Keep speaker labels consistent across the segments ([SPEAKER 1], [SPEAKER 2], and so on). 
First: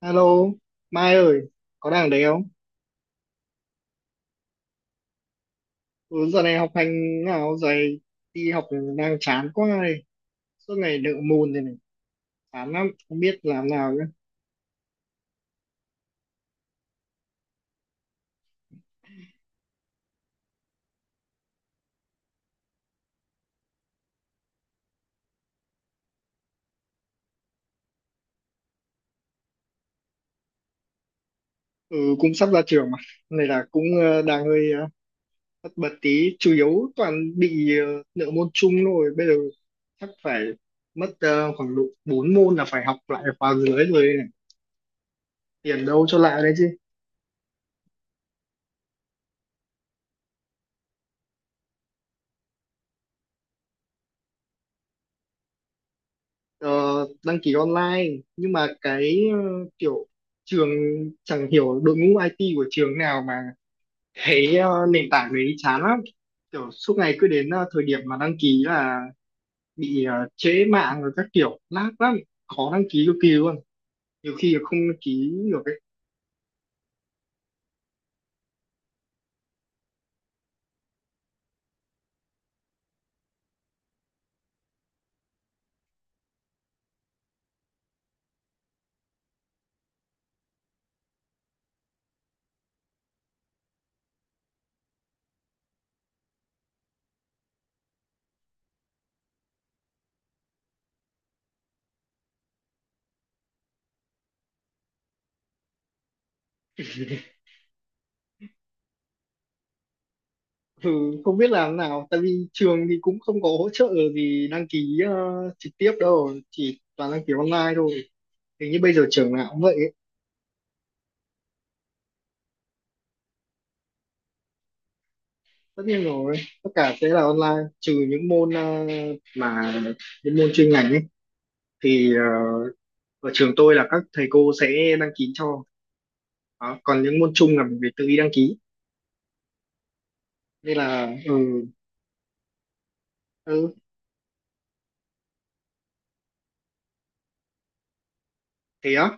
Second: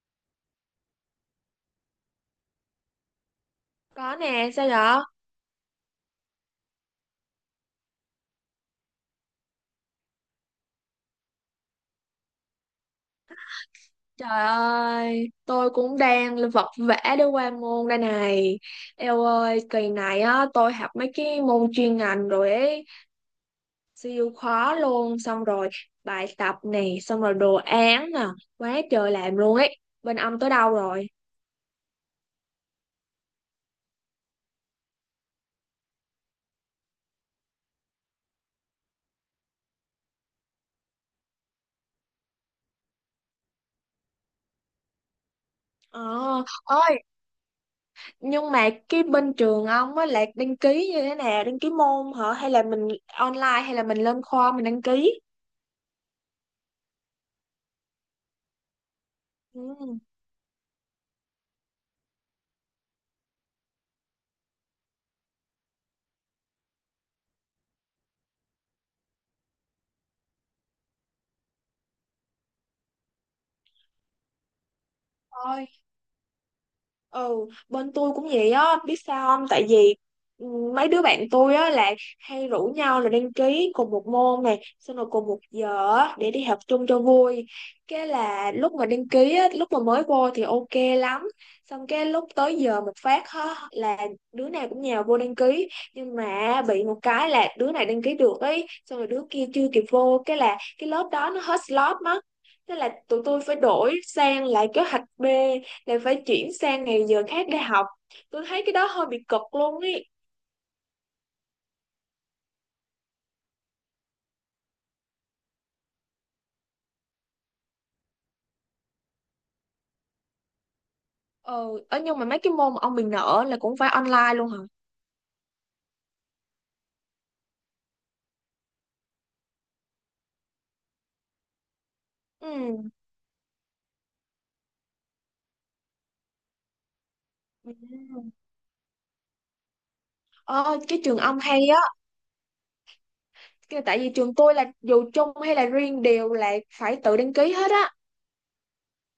[SPEAKER 1] Alo, Mai ơi, có đang ở đấy không?
[SPEAKER 2] Có nè, sao vậy?
[SPEAKER 1] Ừ, giờ này học hành nào dày, đi học đang chán quá này, suốt ngày nợ môn thế này, chán lắm, không biết làm nào nữa.
[SPEAKER 2] Trời ơi, tôi cũng đang vật vã để qua môn đây này. Eo ơi, kỳ này á, tôi học mấy cái môn chuyên ngành rồi ấy, siêu khó luôn. Xong rồi bài tập này, xong rồi đồ án nè, quá trời làm luôn ấy. Bên ông tới đâu rồi?
[SPEAKER 1] Ừ, cũng sắp ra trường mà, này là cũng đang hơi tất bật tí, chủ yếu toàn bị nợ môn chung thôi, bây giờ chắc phải mất khoảng độ 4 môn là phải học lại khóa dưới rồi đây này, tiền đâu cho
[SPEAKER 2] Ờ,
[SPEAKER 1] lại đấy.
[SPEAKER 2] ơi, nhưng mà cái bên trường ông á, là đăng ký như thế nào? Đăng ký môn hả? Hay là mình online, hay là mình lên khoa mình đăng ký?
[SPEAKER 1] ờ, Đăng ký online, nhưng mà cái
[SPEAKER 2] Ừ,
[SPEAKER 1] kiểu trường chẳng hiểu đội ngũ IT của trường nào mà cái nền tảng đấy chán lắm, kiểu suốt ngày cứ đến thời điểm mà đăng ký là bị trễ mạng rồi các kiểu lag lắm, khó đăng ký cực kỳ luôn, nhiều khi là không đăng ký được
[SPEAKER 2] thôi.
[SPEAKER 1] ấy.
[SPEAKER 2] Ừ, bên tôi cũng vậy á, biết sao không? Tại vì ừ, mấy đứa bạn tôi á là hay rủ nhau là đăng ký cùng một môn này, xong rồi cùng một giờ á, để đi học chung cho vui. Cái là lúc mà đăng ký á, lúc mà mới vô thì ok lắm. Xong cái lúc tới giờ một phát á, là đứa nào cũng nhào vô đăng ký. Nhưng mà bị một cái là đứa này đăng ký được ấy, xong rồi đứa kia chưa kịp vô. Cái là cái lớp đó nó hết slot mất. Thế là tụi tôi phải đổi sang lại kế hoạch B, lại phải chuyển sang ngày giờ khác để học. Tôi thấy cái đó hơi bị cực luôn ý.
[SPEAKER 1] Ừ, không biết làm nào, tại vì trường thì cũng không có hỗ trợ gì đăng ký trực tiếp đâu, chỉ toàn đăng ký online thôi, hình như bây giờ trường nào cũng vậy.
[SPEAKER 2] Ờ, nhưng mà mấy cái môn mà ông mình nợ là cũng phải online luôn hả?
[SPEAKER 1] Tất nhiên rồi, tất cả sẽ là online, trừ những môn mà những môn chuyên ngành ấy thì
[SPEAKER 2] Ừ.
[SPEAKER 1] ở trường tôi là các thầy cô sẽ đăng ký cho đó. Còn những môn chung là mình phải tự đi đăng
[SPEAKER 2] Ừ.
[SPEAKER 1] ký, nên
[SPEAKER 2] Ờ, cái
[SPEAKER 1] là
[SPEAKER 2] trường
[SPEAKER 1] ừ,
[SPEAKER 2] ông hay á.
[SPEAKER 1] ừ.
[SPEAKER 2] Tại vì trường tôi là dù chung hay là riêng đều là phải tự đăng ký hết á.
[SPEAKER 1] Thế á,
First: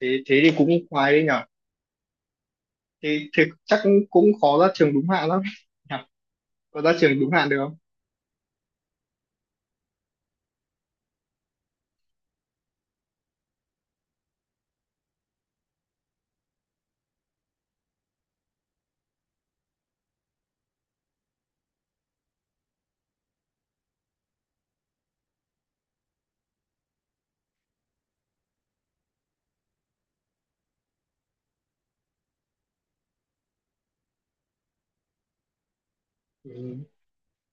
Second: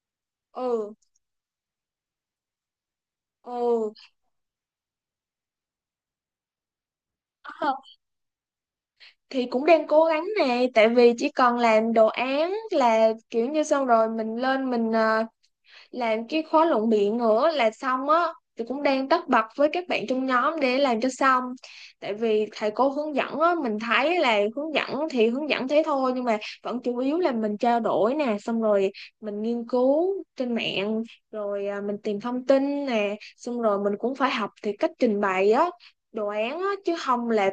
[SPEAKER 1] thế thế thì cũng
[SPEAKER 2] Ừ.
[SPEAKER 1] khoái đấy nhở. Thế, thế chắc
[SPEAKER 2] Ừ.
[SPEAKER 1] cũng khó ra trường đúng hạn lắm nhở? Có ra trường đúng hạn được
[SPEAKER 2] Ờ,
[SPEAKER 1] không?
[SPEAKER 2] thì cũng đang cố gắng nè, tại vì chỉ cần làm đồ án là kiểu như xong, rồi mình lên mình làm cái khóa luận biện nữa là xong á. Thì cũng đang tất bật với các bạn trong nhóm để làm cho xong. Tại vì thầy cô hướng dẫn á, mình thấy là hướng dẫn thì hướng dẫn thế thôi, nhưng mà vẫn chủ yếu là mình trao đổi nè, xong rồi mình nghiên cứu trên mạng rồi à, mình tìm thông tin nè, xong rồi mình cũng phải học thì cách trình bày á đồ án á,
[SPEAKER 1] Ừ.
[SPEAKER 2] chứ không là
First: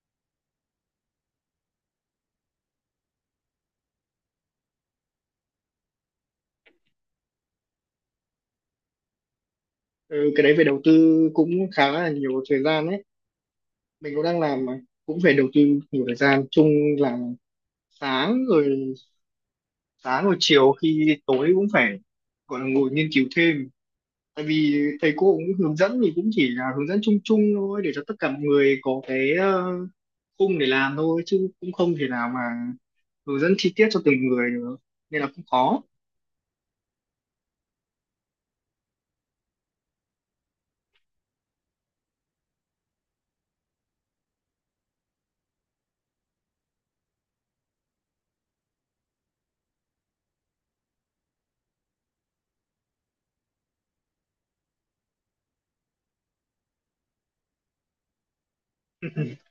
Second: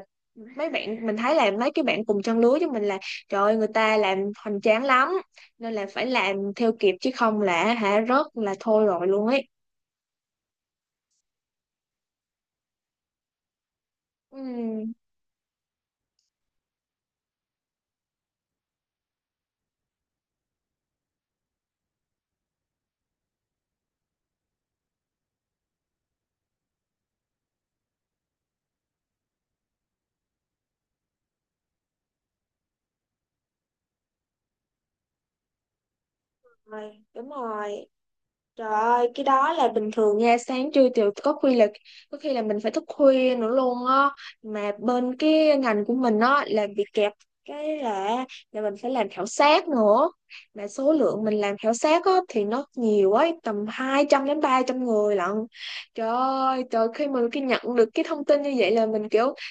[SPEAKER 2] mấy bạn mình thấy là mấy cái bạn cùng trang lứa với mình là trời ơi người ta làm hoành tráng lắm, nên là phải làm theo kịp chứ không là hả rớt là thôi rồi luôn ấy.
[SPEAKER 1] Ừ, cái đấy phải đầu tư cũng khá là nhiều thời gian đấy, mình cũng đang làm mà,
[SPEAKER 2] Ừ.
[SPEAKER 1] cũng phải đầu tư nhiều thời gian chung, là sáng rồi sáng rồi chiều khi tối cũng phải gọi là ngồi nghiên cứu thêm, tại vì thầy cô cũng hướng dẫn thì cũng chỉ là hướng dẫn chung chung thôi, để cho tất cả mọi người có cái khung để làm thôi, chứ cũng không thể nào mà hướng dẫn chi tiết cho từng người được, nên là cũng khó.
[SPEAKER 2] Rồi, đúng rồi. Trời ơi, cái đó là bình thường nha, sáng trưa chiều, có khi là mình phải thức khuya nữa luôn á. Mà bên cái ngành của mình á là bị kẹp, cái là mình phải làm khảo sát nữa, mà số lượng mình làm khảo sát á thì nó nhiều ấy, tầm 200 đến 300 người lận. Trời ơi trời, khi nhận được cái thông tin như vậy là mình kiểu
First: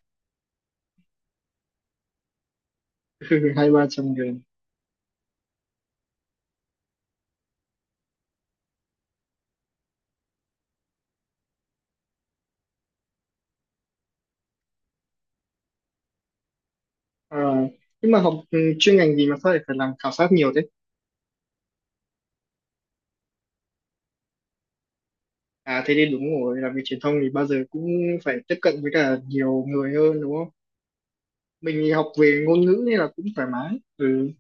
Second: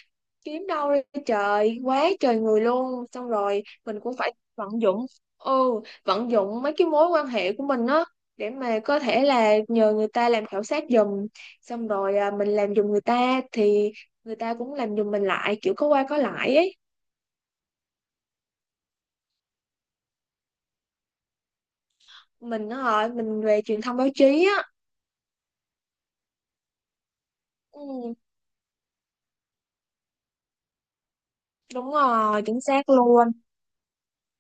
[SPEAKER 2] kiếm đâu ra, trời quá trời người luôn. Xong rồi
[SPEAKER 1] Hai ba
[SPEAKER 2] mình
[SPEAKER 1] trăm
[SPEAKER 2] cũng phải
[SPEAKER 1] người.
[SPEAKER 2] vận dụng. Ừ. Vận dụng mấy cái mối quan hệ của mình á, để mà có thể là nhờ người ta làm khảo sát giùm, xong rồi à, mình làm giùm người ta thì người ta cũng làm giùm mình lại, kiểu có qua có lại ấy.
[SPEAKER 1] À, nhưng mà học chuyên ngành gì mà sao lại phải làm khảo sát nhiều thế?
[SPEAKER 2] Mình á hả, mình về truyền thông báo chí á.
[SPEAKER 1] À thế thì đúng rồi, làm việc truyền thông thì bao giờ cũng
[SPEAKER 2] Ừ,
[SPEAKER 1] phải tiếp cận với cả nhiều người hơn đúng không. Mình thì
[SPEAKER 2] đúng
[SPEAKER 1] học
[SPEAKER 2] rồi,
[SPEAKER 1] về ngôn
[SPEAKER 2] chính
[SPEAKER 1] ngữ
[SPEAKER 2] xác
[SPEAKER 1] nên là cũng
[SPEAKER 2] luôn.
[SPEAKER 1] thoải mái, ừ,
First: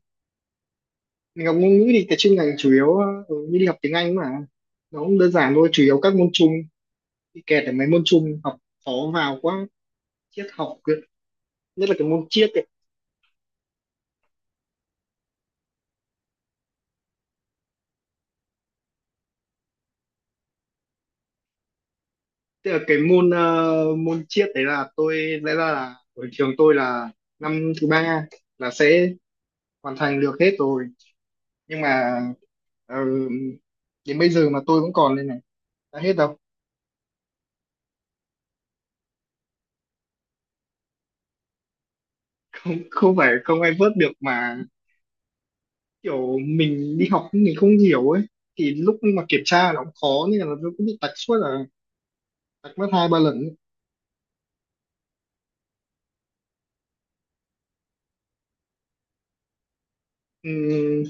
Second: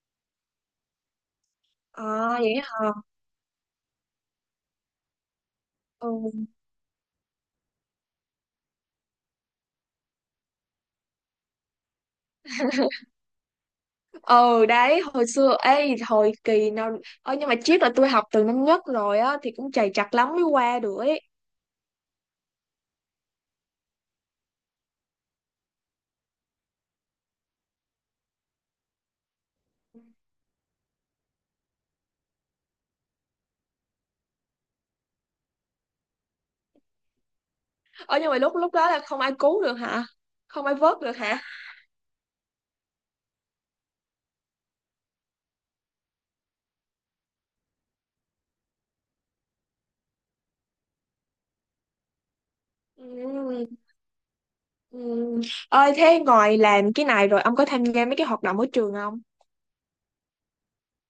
[SPEAKER 1] mình học ngôn ngữ thì cái chuyên
[SPEAKER 2] À vậy
[SPEAKER 1] ngành chủ
[SPEAKER 2] hả.
[SPEAKER 1] yếu như đi học tiếng Anh mà, nó cũng đơn giản thôi, chủ yếu các môn chung
[SPEAKER 2] Ừ.
[SPEAKER 1] bị kẹt ở mấy môn chung, học khó vào quá, triết học cơ. Nhất là cái môn triết ấy.
[SPEAKER 2] Ừ đấy, hồi xưa ấy hồi kỳ nào, ờ nhưng mà triết là tôi học từ năm nhất rồi á, thì cũng trầy trật lắm mới qua được ấy.
[SPEAKER 1] Tức là cái môn môn triết đấy là tôi, lẽ ra là ở trường tôi là năm thứ ba là sẽ hoàn thành được hết rồi, nhưng mà ờ, đến bây giờ mà tôi vẫn còn đây này, đã hết đâu.
[SPEAKER 2] Ờ nhưng mà lúc lúc đó là không ai cứu được hả? Không ai vớt được hả?
[SPEAKER 1] Không, không phải không ai vớt được, mà kiểu mình đi học mình không hiểu ấy, thì lúc mà kiểm tra nó cũng khó nên là nó cũng bị tạch suốt, là tạch mất hai ba lần ấy.
[SPEAKER 2] Ừ, ừ. Ơi, thế ngoài làm cái này rồi ông có tham gia mấy cái hoạt động ở trường không?
[SPEAKER 1] Ừm,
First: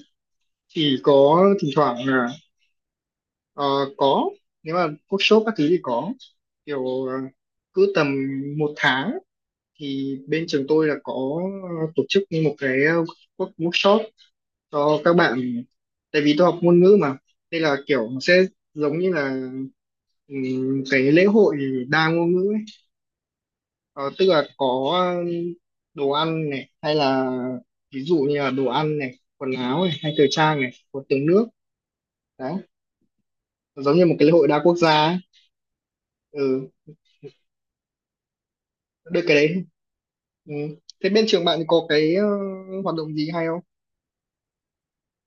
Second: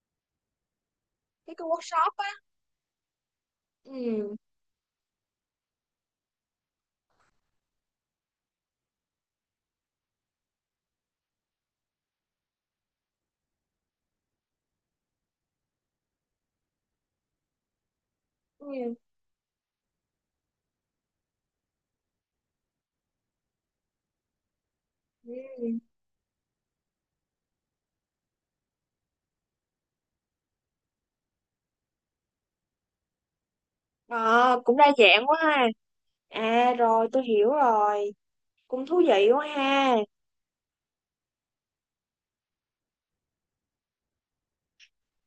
[SPEAKER 1] chỉ có
[SPEAKER 2] Mấy cái
[SPEAKER 1] thỉnh thoảng
[SPEAKER 2] workshop
[SPEAKER 1] là
[SPEAKER 2] á.
[SPEAKER 1] ờ, có,
[SPEAKER 2] Ừ.
[SPEAKER 1] nếu mà workshop các thứ thì có, kiểu cứ tầm một tháng thì bên trường tôi là có tổ chức như một cái workshop cho các bạn, tại vì tôi học ngôn ngữ mà, nên là kiểu nó sẽ
[SPEAKER 2] Ừ.
[SPEAKER 1] giống như là cái lễ hội đa ngôn ngữ ấy. Ờ, tức là có
[SPEAKER 2] Ừ.
[SPEAKER 1] đồ ăn này hay là ví dụ như là đồ ăn này, quần áo này hay thời trang này, có tiếng nước đấy, giống như một cái lễ hội đa
[SPEAKER 2] Ờ,
[SPEAKER 1] quốc
[SPEAKER 2] cũng đa
[SPEAKER 1] gia ấy.
[SPEAKER 2] dạng quá ha.
[SPEAKER 1] Ừ,
[SPEAKER 2] À rồi, tôi hiểu rồi, cũng thú
[SPEAKER 1] được
[SPEAKER 2] vị
[SPEAKER 1] cái
[SPEAKER 2] quá
[SPEAKER 1] đấy.
[SPEAKER 2] ha.
[SPEAKER 1] Ừ. Thế bên trường bạn có cái hoạt động gì hay không?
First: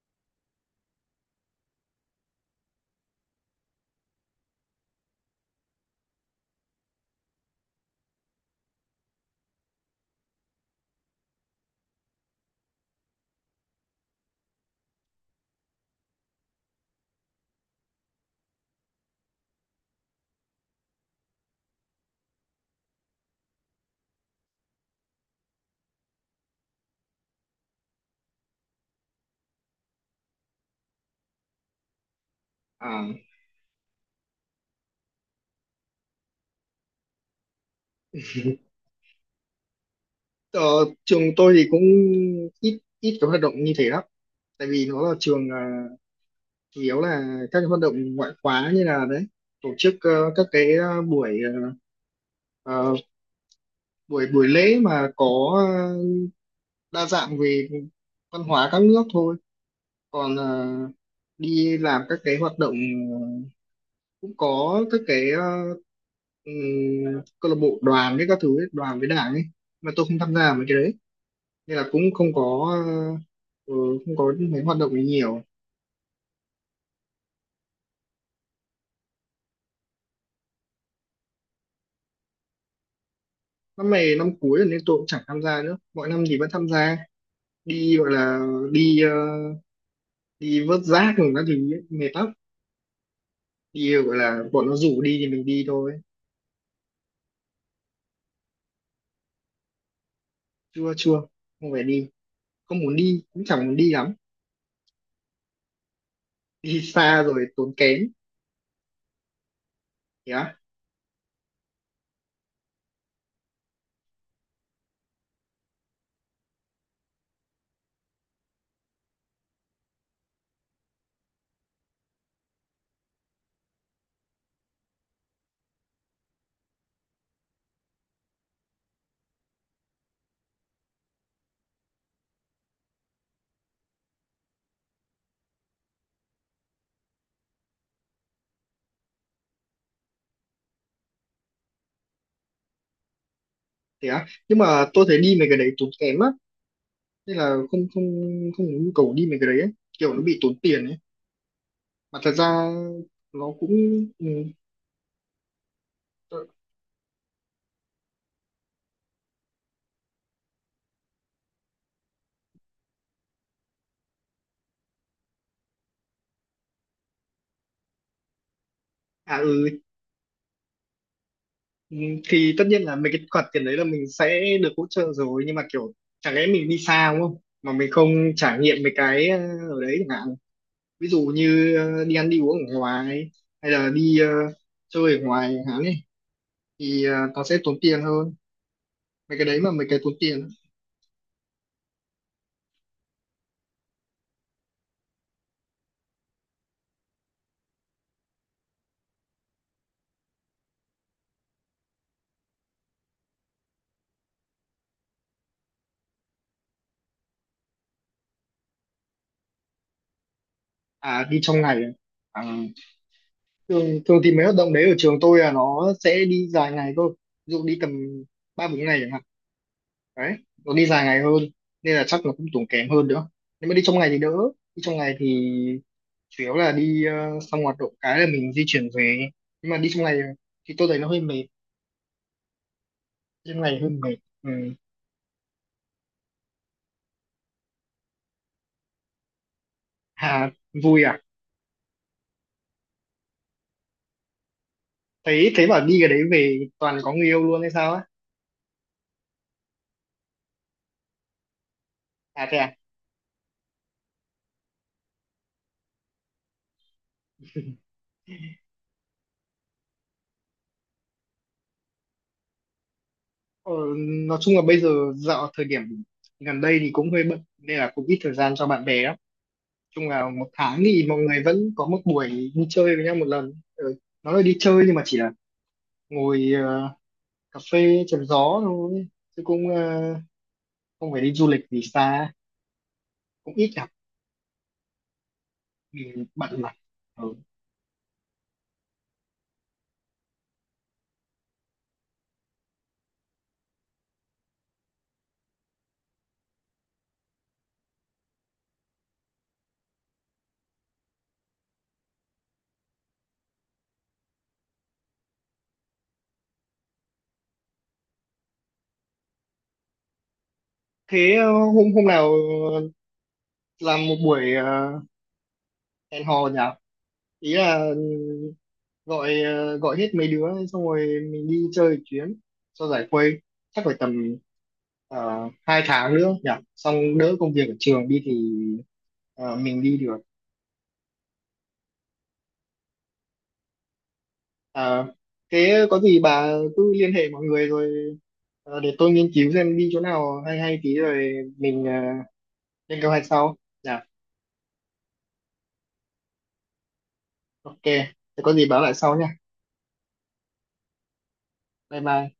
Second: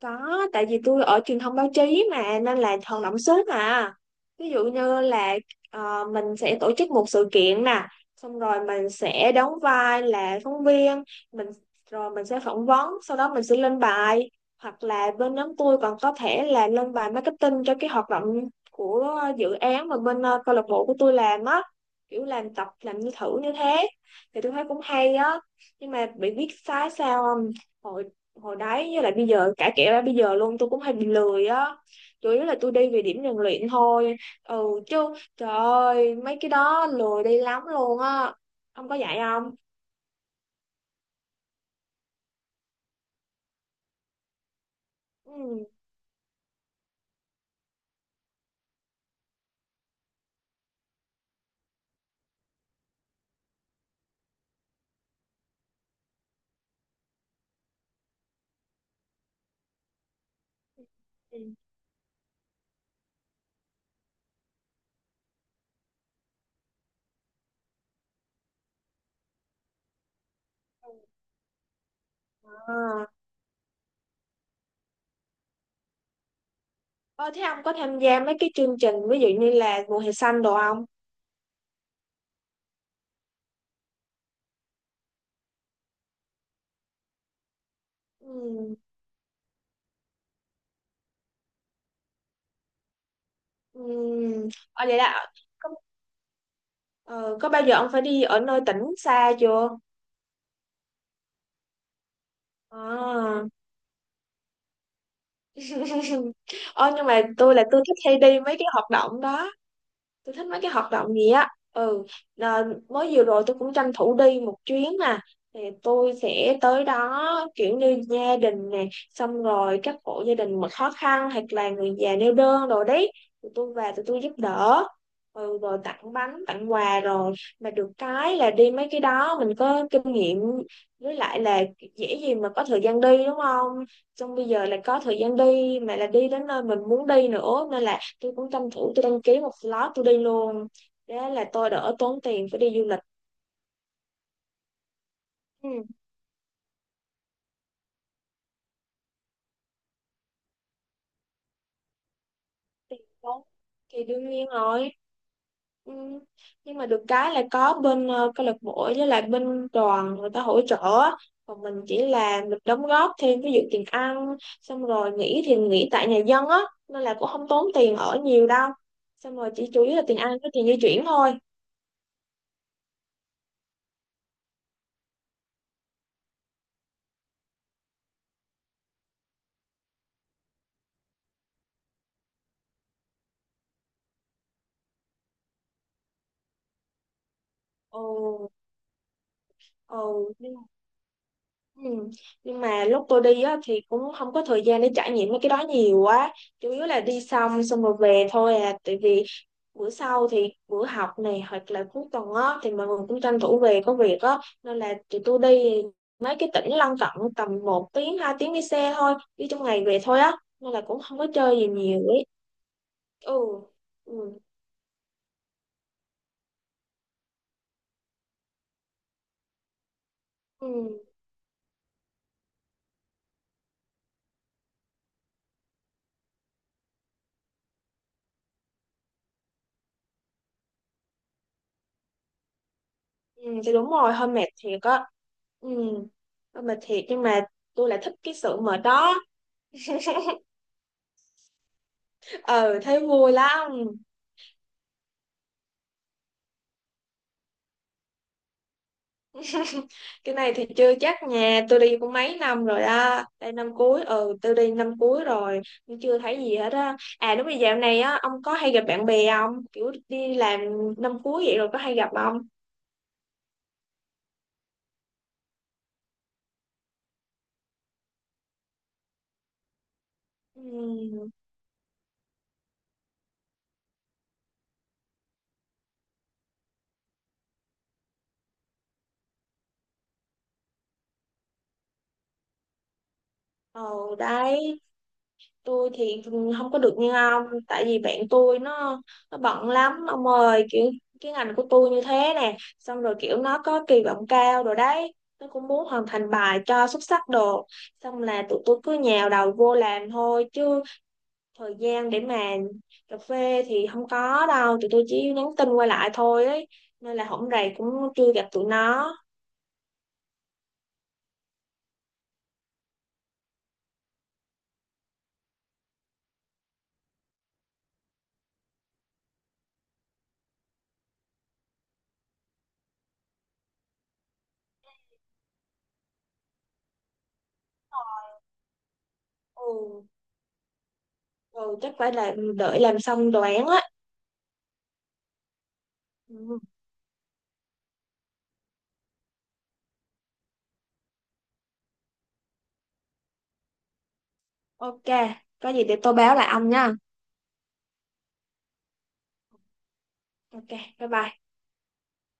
[SPEAKER 2] Có, tại vì tôi ở truyền thông báo chí mà nên là hoạt động sớm mà. Ví dụ như là mình sẽ tổ chức một sự kiện nè, xong rồi mình sẽ đóng vai là phóng viên, mình rồi mình sẽ phỏng vấn, sau đó mình sẽ lên bài, hoặc là bên nhóm tôi còn có thể là lên bài marketing cho cái hoạt động của dự án mà bên câu lạc bộ của tôi làm á, kiểu làm tập làm như thử như thế thì tôi thấy cũng hay á. Nhưng mà bị biết sai sao không? Hồi hồi đấy với lại bây giờ, cả kể ra bây giờ luôn, tôi cũng hay bị lười á, chủ yếu là tôi đi về
[SPEAKER 1] À
[SPEAKER 2] điểm rèn luyện thôi. Ừ. Chứ trời ơi mấy cái đó lười đi lắm luôn á. Ông có dạy không?
[SPEAKER 1] ờ, trường tôi thì cũng ít ít cái hoạt động như thế lắm, tại vì nó là trường
[SPEAKER 2] Ừ.
[SPEAKER 1] chủ yếu là các cái hoạt động ngoại khóa như là đấy, tổ chức các cái buổi ờ, buổi buổi lễ mà có đa dạng về văn hóa các nước thôi. Còn
[SPEAKER 2] Ừ.
[SPEAKER 1] đi làm các cái hoạt động ờ, cũng có các cái ừm, câu lạc bộ đoàn với các thứ ấy, đoàn với đảng ấy, mà tôi không tham gia mấy cái đấy, nên là cũng không có
[SPEAKER 2] À.
[SPEAKER 1] ừ, không có mấy hoạt động ấy nhiều.
[SPEAKER 2] Ờ, thế ông có tham gia mấy cái chương trình ví dụ như là mùa hè xanh đồ không?
[SPEAKER 1] Năm này năm cuối rồi nên tôi cũng chẳng tham gia nữa, mọi năm thì vẫn tham gia, đi gọi là
[SPEAKER 2] Ừ.
[SPEAKER 1] đi ờ, đi vớt rác rồi các thứ ấy, mệt lắm,
[SPEAKER 2] Ừ.
[SPEAKER 1] đi gọi là bọn nó
[SPEAKER 2] Ờ, vậy
[SPEAKER 1] rủ đi thì
[SPEAKER 2] là
[SPEAKER 1] mình đi
[SPEAKER 2] có,
[SPEAKER 1] thôi.
[SPEAKER 2] ờ, có bao giờ ông phải đi ở nơi tỉnh xa chưa?
[SPEAKER 1] Chưa chưa, không phải đi, không muốn đi, cũng
[SPEAKER 2] À.
[SPEAKER 1] chẳng muốn đi lắm, đi
[SPEAKER 2] Ờ, nhưng mà
[SPEAKER 1] xa rồi
[SPEAKER 2] tôi là
[SPEAKER 1] tốn
[SPEAKER 2] tôi thích
[SPEAKER 1] kém.
[SPEAKER 2] hay đi mấy cái hoạt động đó,
[SPEAKER 1] Thế
[SPEAKER 2] tôi thích
[SPEAKER 1] á,
[SPEAKER 2] mấy cái hoạt động gì á. Ừ, là mới vừa rồi tôi cũng tranh thủ đi một chuyến nè, thì tôi sẽ tới đó kiểu như gia đình nè, xong rồi các hộ gia đình mà khó khăn hoặc là người già neo đơn rồi đấy, tụi tôi về tụi tôi giúp đỡ. Ừ, rồi tặng bánh tặng quà rồi, mà được cái là đi mấy cái đó mình có kinh nghiệm. Với lại là dễ gì mà có thời gian đi đúng không, xong bây giờ là có thời gian đi mà là đi đến nơi mình muốn đi nữa, nên là tôi cũng tranh thủ tôi đăng ký một slot tôi đi luôn, thế là tôi đỡ tốn tiền phải đi du lịch.
[SPEAKER 1] thế á, nhưng mà tôi thấy đi mấy cái
[SPEAKER 2] Ừ.
[SPEAKER 1] đấy tốn kém á, nên là không không không muốn nhu cầu đi mấy cái đấy ấy. Kiểu nó bị tốn tiền ấy, mà thật ra
[SPEAKER 2] Tiền tốn
[SPEAKER 1] nó cũng
[SPEAKER 2] thì
[SPEAKER 1] ừ,
[SPEAKER 2] đương nhiên rồi. Ừ.
[SPEAKER 1] tôi-
[SPEAKER 2] Nhưng mà được cái là có bên câu lạc bộ với lại bên đoàn người ta hỗ trợ á. Còn mình chỉ là mình đóng góp thêm ví dụ tiền ăn, xong rồi nghỉ thì nghỉ tại nhà dân á, nên là cũng không tốn tiền ở nhiều đâu, xong
[SPEAKER 1] à
[SPEAKER 2] rồi chỉ
[SPEAKER 1] ừ,
[SPEAKER 2] chủ yếu là tiền ăn với tiền di chuyển thôi.
[SPEAKER 1] ừ, thì tất nhiên là mấy cái khoản tiền đấy là mình sẽ được hỗ trợ rồi, nhưng mà kiểu chẳng lẽ mình đi xa đúng không mà mình không trải nghiệm mấy cái ở đấy chẳng hạn, ví dụ như đi ăn đi uống ở ngoài, hay là đi chơi ở ngoài chẳng hạn ấy, thì nó sẽ tốn
[SPEAKER 2] Ồ.
[SPEAKER 1] tiền hơn, mấy cái đấy mà mấy cái
[SPEAKER 2] Ồ.
[SPEAKER 1] tốn tiền.
[SPEAKER 2] Ừ. Nhưng mà lúc tôi đi á, thì cũng không có thời gian để trải nghiệm mấy cái đó nhiều quá, chủ yếu là đi xong xong rồi về thôi à, tại vì bữa sau thì bữa học này hoặc là cuối tuần á thì mọi người cũng tranh thủ về có việc á, nên là tụi tôi đi mấy cái tỉnh lân cận tầm một tiếng 2 tiếng đi xe thôi, đi trong ngày về thôi á, nên là cũng không
[SPEAKER 1] À
[SPEAKER 2] có
[SPEAKER 1] đi
[SPEAKER 2] chơi
[SPEAKER 1] trong
[SPEAKER 2] gì
[SPEAKER 1] ngày à.
[SPEAKER 2] nhiều ấy.
[SPEAKER 1] À,
[SPEAKER 2] Ừ.
[SPEAKER 1] thường
[SPEAKER 2] Ừ.
[SPEAKER 1] thường thì mấy hoạt động đấy ở trường tôi là nó sẽ đi dài ngày thôi, ví dụ đi tầm ba bốn ngày chẳng hạn, đấy,
[SPEAKER 2] Ừ,
[SPEAKER 1] nó đi dài ngày hơn, nên là chắc nó cũng tốn kém hơn nữa. Nếu mà đi trong ngày thì đỡ, đi trong ngày thì chủ yếu là đi xong hoạt động cái là mình di chuyển về, nhưng mà đi trong ngày thì tôi thấy nó hơi mệt, đi
[SPEAKER 2] ừ.
[SPEAKER 1] trong
[SPEAKER 2] Thì
[SPEAKER 1] ngày hơi
[SPEAKER 2] đúng rồi,
[SPEAKER 1] mệt.
[SPEAKER 2] hơi mệt
[SPEAKER 1] Ừ.
[SPEAKER 2] thiệt á. Ừ hơi mệt thiệt, nhưng mà tôi lại thích cái sự mệt đó.
[SPEAKER 1] Hà, vui à?
[SPEAKER 2] Ờ thấy vui lắm.
[SPEAKER 1] Thấy thế, bảo đi cái đấy về toàn có người yêu luôn hay sao á.
[SPEAKER 2] Cái này thì chưa chắc, nhà tôi đi cũng mấy
[SPEAKER 1] À thế
[SPEAKER 2] năm
[SPEAKER 1] à.
[SPEAKER 2] rồi á, đây năm cuối, ừ tôi đi năm cuối rồi, nhưng chưa thấy gì hết á. À đúng rồi, dạo này á ông có hay gặp bạn bè không, kiểu đi làm năm cuối vậy rồi có hay gặp không?
[SPEAKER 1] Ờ, nói chung là bây giờ dạo thời điểm gần đây thì cũng hơi bận nên là cũng ít thời gian cho bạn bè lắm. Nói chung là một tháng thì mọi
[SPEAKER 2] Ừ.
[SPEAKER 1] người vẫn có một buổi đi chơi với nhau một lần. Ừ, nó là đi chơi nhưng mà chỉ là ngồi cà phê chém gió thôi, chứ cũng không phải đi du lịch gì xa, cũng ít
[SPEAKER 2] Ừ
[SPEAKER 1] gặp
[SPEAKER 2] đấy, tôi
[SPEAKER 1] vì
[SPEAKER 2] thì
[SPEAKER 1] bận mà.
[SPEAKER 2] không có được như
[SPEAKER 1] Ừ.
[SPEAKER 2] ông, tại vì bạn tôi nó bận lắm ông ơi, kiểu cái ngành của tôi như thế nè, xong rồi kiểu nó có kỳ vọng cao rồi đấy, nó cũng muốn hoàn thành bài cho xuất sắc đồ, xong là tụi tôi cứ nhào đầu vô làm thôi, chứ thời gian để mà cà phê thì không có đâu, tụi tôi chỉ nhắn tin qua lại thôi ấy, nên là hổng rày cũng chưa gặp tụi nó.
[SPEAKER 1] Thế hôm hôm nào làm một buổi hẹn hò nhỉ? Ý là ừ, gọi hết mấy đứa xong rồi mình đi chơi một chuyến cho giải khuây, chắc phải tầm hai tháng nữa nhỉ, xong đỡ công việc ở trường đi thì mình đi
[SPEAKER 2] Ừ,
[SPEAKER 1] được.
[SPEAKER 2] rồi chắc phải là đợi làm xong đồ án á.
[SPEAKER 1] À, thế có gì bà
[SPEAKER 2] Ừ.
[SPEAKER 1] cứ liên hệ mọi người rồi để tôi nghiên cứu xem đi chỗ nào hay hay tí rồi mình lên kế hoạch sau nhỉ.
[SPEAKER 2] Ok, có gì để tôi báo lại ông nha.
[SPEAKER 1] Ok, thế có gì báo lại sau nha.
[SPEAKER 2] Ok, bye bye.
[SPEAKER 1] Bye bye.